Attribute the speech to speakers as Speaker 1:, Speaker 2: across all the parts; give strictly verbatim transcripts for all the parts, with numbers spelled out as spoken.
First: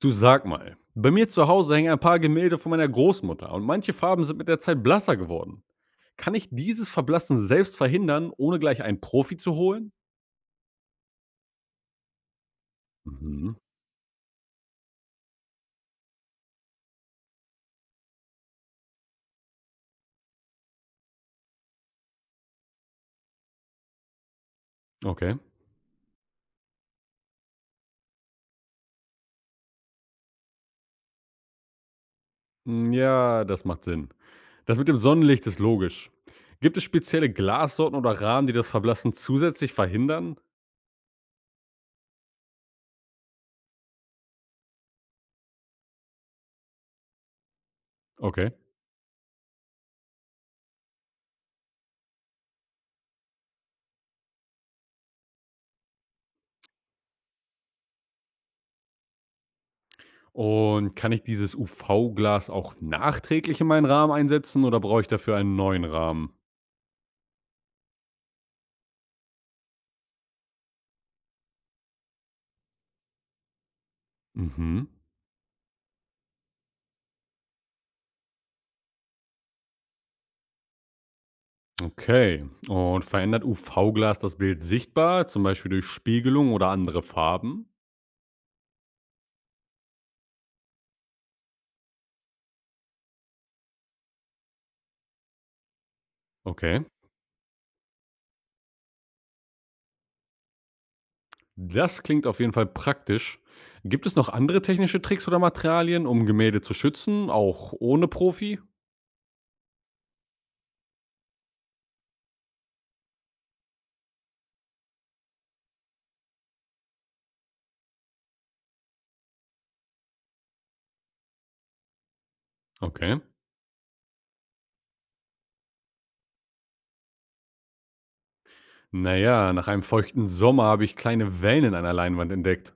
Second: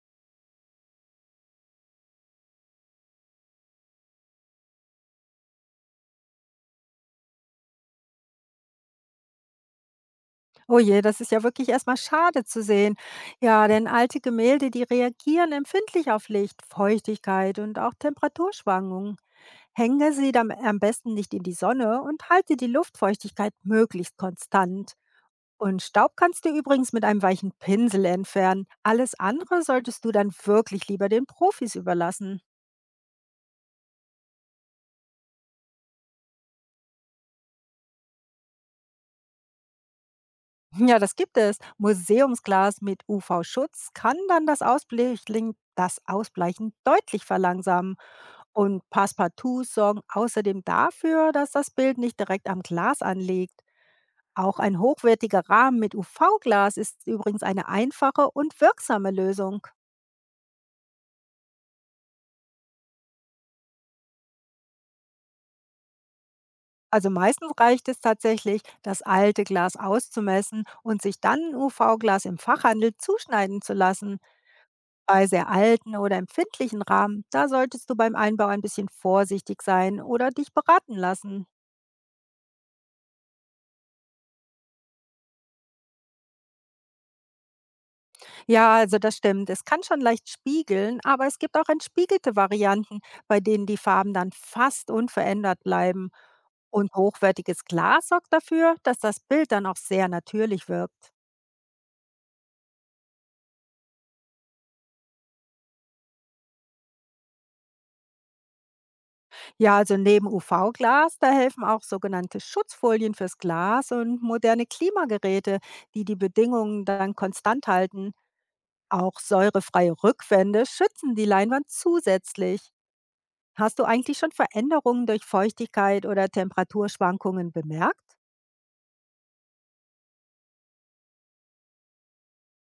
Speaker 1: Du sag mal, bei mir zu Hause hängen ein paar Gemälde von meiner Großmutter und manche Farben sind mit der Zeit blasser geworden. Kann ich dieses Verblassen selbst verhindern, ohne gleich einen Profi zu holen?
Speaker 2: Oh je, das ist ja wirklich erstmal schade zu sehen.
Speaker 1: Mhm.
Speaker 2: Ja, denn alte Gemälde, die reagieren empfindlich auf Licht, Feuchtigkeit und auch Temperaturschwankungen. Hänge sie dann am besten nicht in die Sonne und halte die Luftfeuchtigkeit möglichst konstant.
Speaker 1: Okay.
Speaker 2: Und Staub kannst du übrigens mit einem weichen Pinsel entfernen. Alles andere solltest du dann wirklich lieber den Profis überlassen.
Speaker 1: Mm, Ja, das macht Sinn. Das mit dem Sonnenlicht ist logisch. Gibt es spezielle Glassorten oder Rahmen, die das Verblassen zusätzlich verhindern?
Speaker 2: Ja, das gibt es. Museumsglas mit U V-Schutz kann dann das Ausbleichen, das Ausbleichen deutlich verlangsamen.
Speaker 1: Okay.
Speaker 2: Und Passepartout's sorgen außerdem dafür, dass das Bild nicht direkt am Glas anliegt. Auch ein hochwertiger Rahmen mit U V-Glas ist übrigens eine einfache und wirksame Lösung.
Speaker 1: Und kann ich dieses U V-Glas auch nachträglich in meinen Rahmen einsetzen oder brauche ich dafür einen neuen Rahmen?
Speaker 2: Also meistens reicht es tatsächlich, das alte Glas auszumessen und sich dann U V-Glas im Fachhandel zuschneiden zu lassen.
Speaker 1: Mhm.
Speaker 2: Bei sehr alten oder empfindlichen Rahmen, da solltest du beim Einbau ein bisschen vorsichtig sein oder dich beraten lassen.
Speaker 1: Okay. Und verändert U V-Glas das Bild sichtbar, zum Beispiel durch Spiegelung oder andere Farben?
Speaker 2: Ja, also das stimmt. Es kann schon leicht spiegeln, aber es gibt auch entspiegelte Varianten, bei denen die Farben dann fast unverändert bleiben.
Speaker 1: Okay.
Speaker 2: Und hochwertiges Glas sorgt dafür, dass das Bild dann auch sehr natürlich wirkt.
Speaker 1: Das klingt auf jeden Fall praktisch. Gibt es noch andere technische Tricks oder Materialien, um Gemälde zu schützen, auch ohne Profi?
Speaker 2: Ja, also neben U V-Glas, da helfen auch sogenannte Schutzfolien fürs Glas und moderne Klimageräte, die die Bedingungen dann konstant halten. Auch säurefreie Rückwände schützen die Leinwand zusätzlich.
Speaker 1: Okay.
Speaker 2: Hast du eigentlich schon Veränderungen durch Feuchtigkeit oder Temperaturschwankungen bemerkt?
Speaker 1: Naja, nach einem feuchten Sommer habe ich kleine Wellen an der Leinwand entdeckt.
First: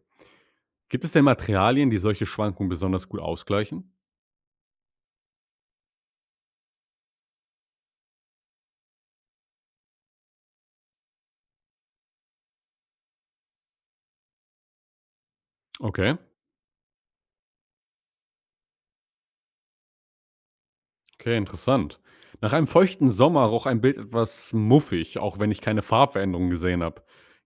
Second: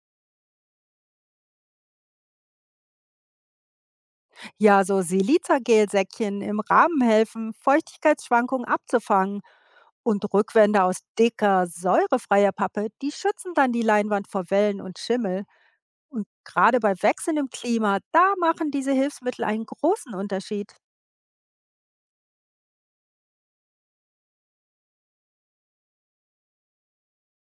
Speaker 1: Gibt es denn Materialien, die solche Schwankungen besonders gut ausgleichen?
Speaker 2: Ja, so Silizagelsäckchen im Rahmen helfen, Feuchtigkeitsschwankungen abzufangen. Und Rückwände aus dicker, säurefreier Pappe, die schützen dann die Leinwand vor Wellen und Schimmel.
Speaker 1: Okay.
Speaker 2: Und gerade bei wechselndem Klima, da machen diese Hilfsmittel einen großen Unterschied.
Speaker 1: Okay, interessant. Nach einem feuchten Sommer roch ein Bild etwas muffig, auch wenn ich keine Farbveränderungen gesehen habe.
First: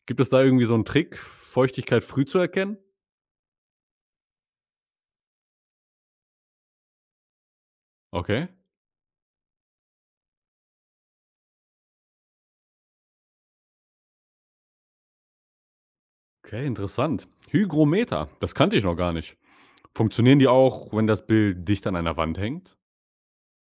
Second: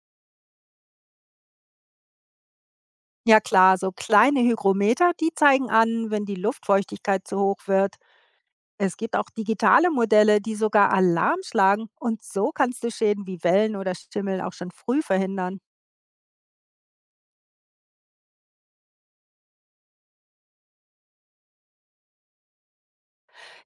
Speaker 1: Gibt es da irgendwie so einen Trick, Feuchtigkeit früh zu erkennen?
Speaker 2: Ja klar, so kleine Hygrometer, die zeigen an, wenn die Luftfeuchtigkeit zu hoch wird.
Speaker 1: Okay.
Speaker 2: Es gibt auch digitale Modelle, die sogar Alarm schlagen, und so kannst du Schäden wie Wellen oder Schimmel auch schon früh verhindern.
Speaker 1: Okay, interessant. Hygrometer, das kannte ich noch gar nicht. Funktionieren die auch, wenn das Bild dicht an einer Wand hängt?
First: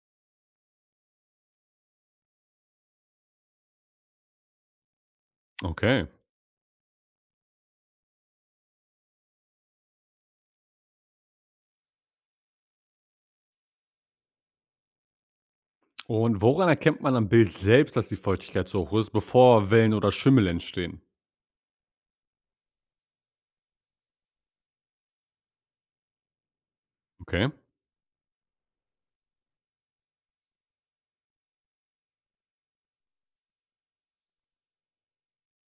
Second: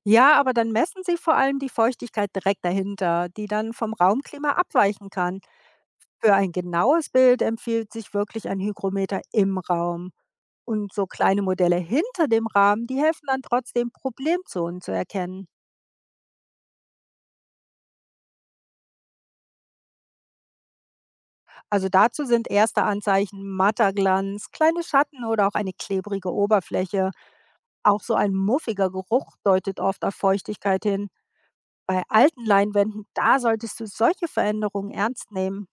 Speaker 2: Ja, aber dann messen sie vor allem die Feuchtigkeit direkt dahinter, die dann vom Raumklima abweichen kann.
Speaker 1: Okay.
Speaker 2: Für ein genaues Bild empfiehlt sich wirklich ein Hygrometer im Raum. Und so kleine Modelle hinter dem Rahmen, die helfen dann trotzdem, Problemzonen zu erkennen.
Speaker 1: Und woran erkennt man am Bild selbst, dass die Feuchtigkeit so hoch ist, bevor Wellen oder Schimmel entstehen?
Speaker 2: Also dazu sind erste Anzeichen matter Glanz, kleine Schatten oder auch eine klebrige Oberfläche.
Speaker 1: Okay.
Speaker 2: Auch so ein muffiger Geruch deutet oft auf Feuchtigkeit hin. Bei alten Leinwänden, da solltest du solche Veränderungen ernst nehmen.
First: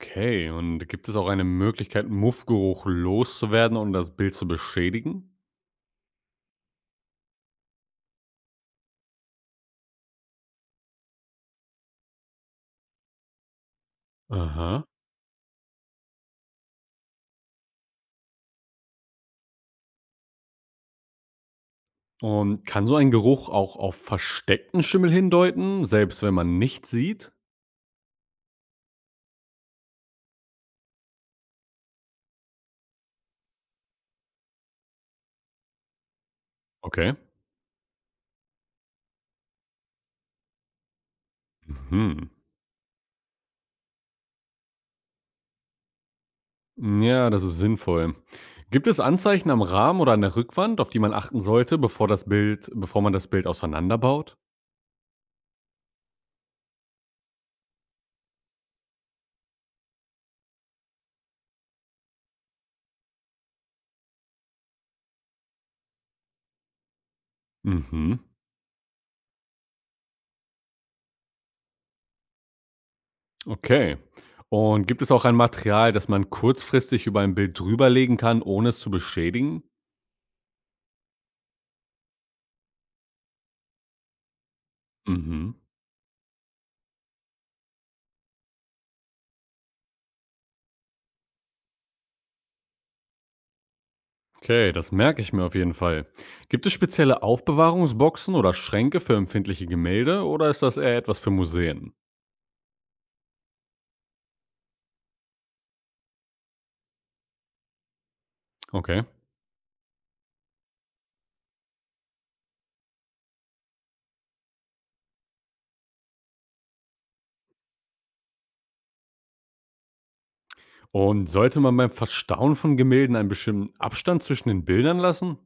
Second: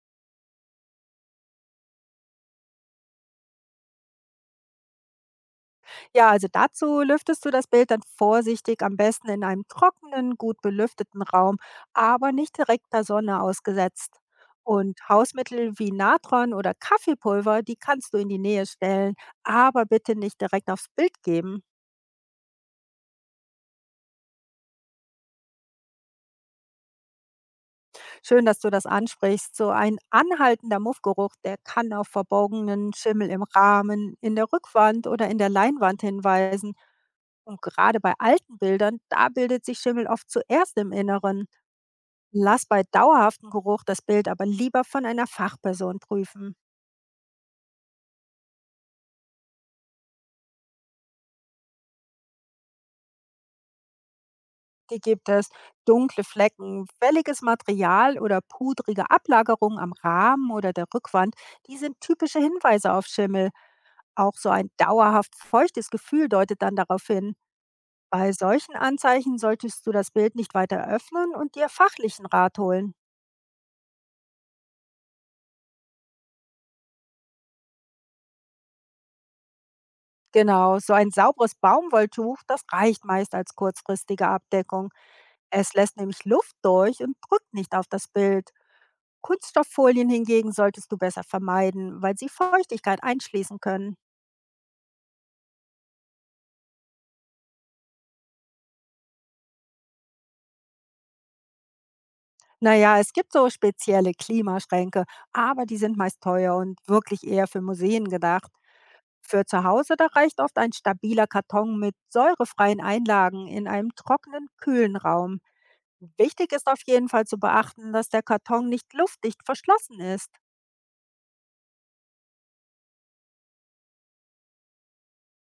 Speaker 1: Okay, und gibt es auch eine Möglichkeit, Muffgeruch loszuwerden und das Bild zu beschädigen?
Speaker 2: Ja, also dazu lüftest du das Bild dann vorsichtig, am besten in einem trockenen, gut belüfteten Raum, aber nicht direkt der Sonne ausgesetzt.
Speaker 1: Aha.
Speaker 2: Und Hausmittel wie Natron oder Kaffeepulver, die kannst du in die Nähe stellen, aber bitte nicht direkt aufs Bild geben.
Speaker 1: Und kann so ein Geruch auch auf versteckten Schimmel hindeuten, selbst wenn man nichts sieht?
Speaker 2: Schön, dass du das ansprichst. So ein anhaltender Muffgeruch, der kann auf verborgenen Schimmel im Rahmen, in der Rückwand oder in der Leinwand hinweisen.
Speaker 1: Okay.
Speaker 2: Und gerade bei alten Bildern, da bildet sich Schimmel oft zuerst im Inneren.
Speaker 1: Mhm.
Speaker 2: Lass bei dauerhaftem Geruch das Bild aber lieber von einer Fachperson prüfen.
Speaker 1: Ja, das ist sinnvoll. Gibt es Anzeichen am Rahmen oder an der Rückwand, auf die man achten sollte, bevor das Bild, bevor man das Bild auseinanderbaut?
Speaker 2: Die gibt es. Dunkle Flecken, welliges Material oder pudrige Ablagerungen am Rahmen oder der Rückwand, die sind typische Hinweise auf Schimmel. Auch so ein dauerhaft feuchtes Gefühl deutet dann darauf hin.
Speaker 1: Mhm.
Speaker 2: Bei solchen Anzeichen solltest du das Bild nicht weiter öffnen und dir fachlichen Rat holen.
Speaker 1: Okay. Und gibt es auch ein Material, das man kurzfristig über ein Bild drüberlegen kann, ohne es zu beschädigen?
Speaker 2: Genau, so ein sauberes Baumwolltuch, das reicht meist als kurzfristige Abdeckung.
Speaker 1: Mhm.
Speaker 2: Es lässt nämlich Luft durch und drückt nicht auf das Bild. Kunststofffolien hingegen solltest du besser vermeiden, weil sie Feuchtigkeit einschließen können.
Speaker 1: Okay, das merke ich mir auf jeden Fall. Gibt es spezielle Aufbewahrungsboxen oder Schränke für empfindliche Gemälde oder ist das eher etwas für Museen?
Speaker 2: Naja, es gibt so spezielle Klimaschränke, aber die sind meist teuer und wirklich eher für Museen gedacht.
Speaker 1: Okay.
Speaker 2: Für zu Hause, da reicht oft ein stabiler Karton mit säurefreien Einlagen in einem trockenen, kühlen Raum. Wichtig ist auf jeden Fall zu beachten, dass der Karton nicht luftdicht verschlossen ist.
Speaker 1: Und sollte man beim Verstauen von Gemälden einen bestimmten Abstand zwischen den Bildern lassen?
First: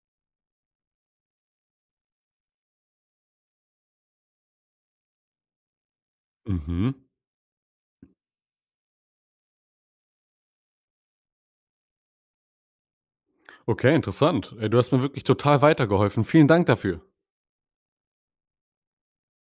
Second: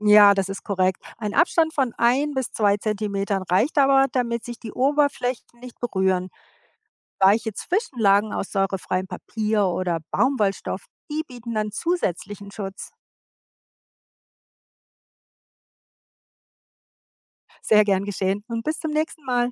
Speaker 2: Ja, das ist korrekt. Ein Abstand von ein bis zwei Zentimetern reicht aber, damit sich die Oberflächen nicht berühren.
Speaker 1: Mhm.
Speaker 2: Weiche Zwischenlagen aus säurefreiem Papier oder Baumwollstoff, die bieten dann zusätzlichen Schutz.
Speaker 1: Okay, interessant. Ey, du hast mir wirklich total weitergeholfen. Vielen Dank dafür.
Speaker 2: Sehr gern geschehen und bis zum nächsten Mal.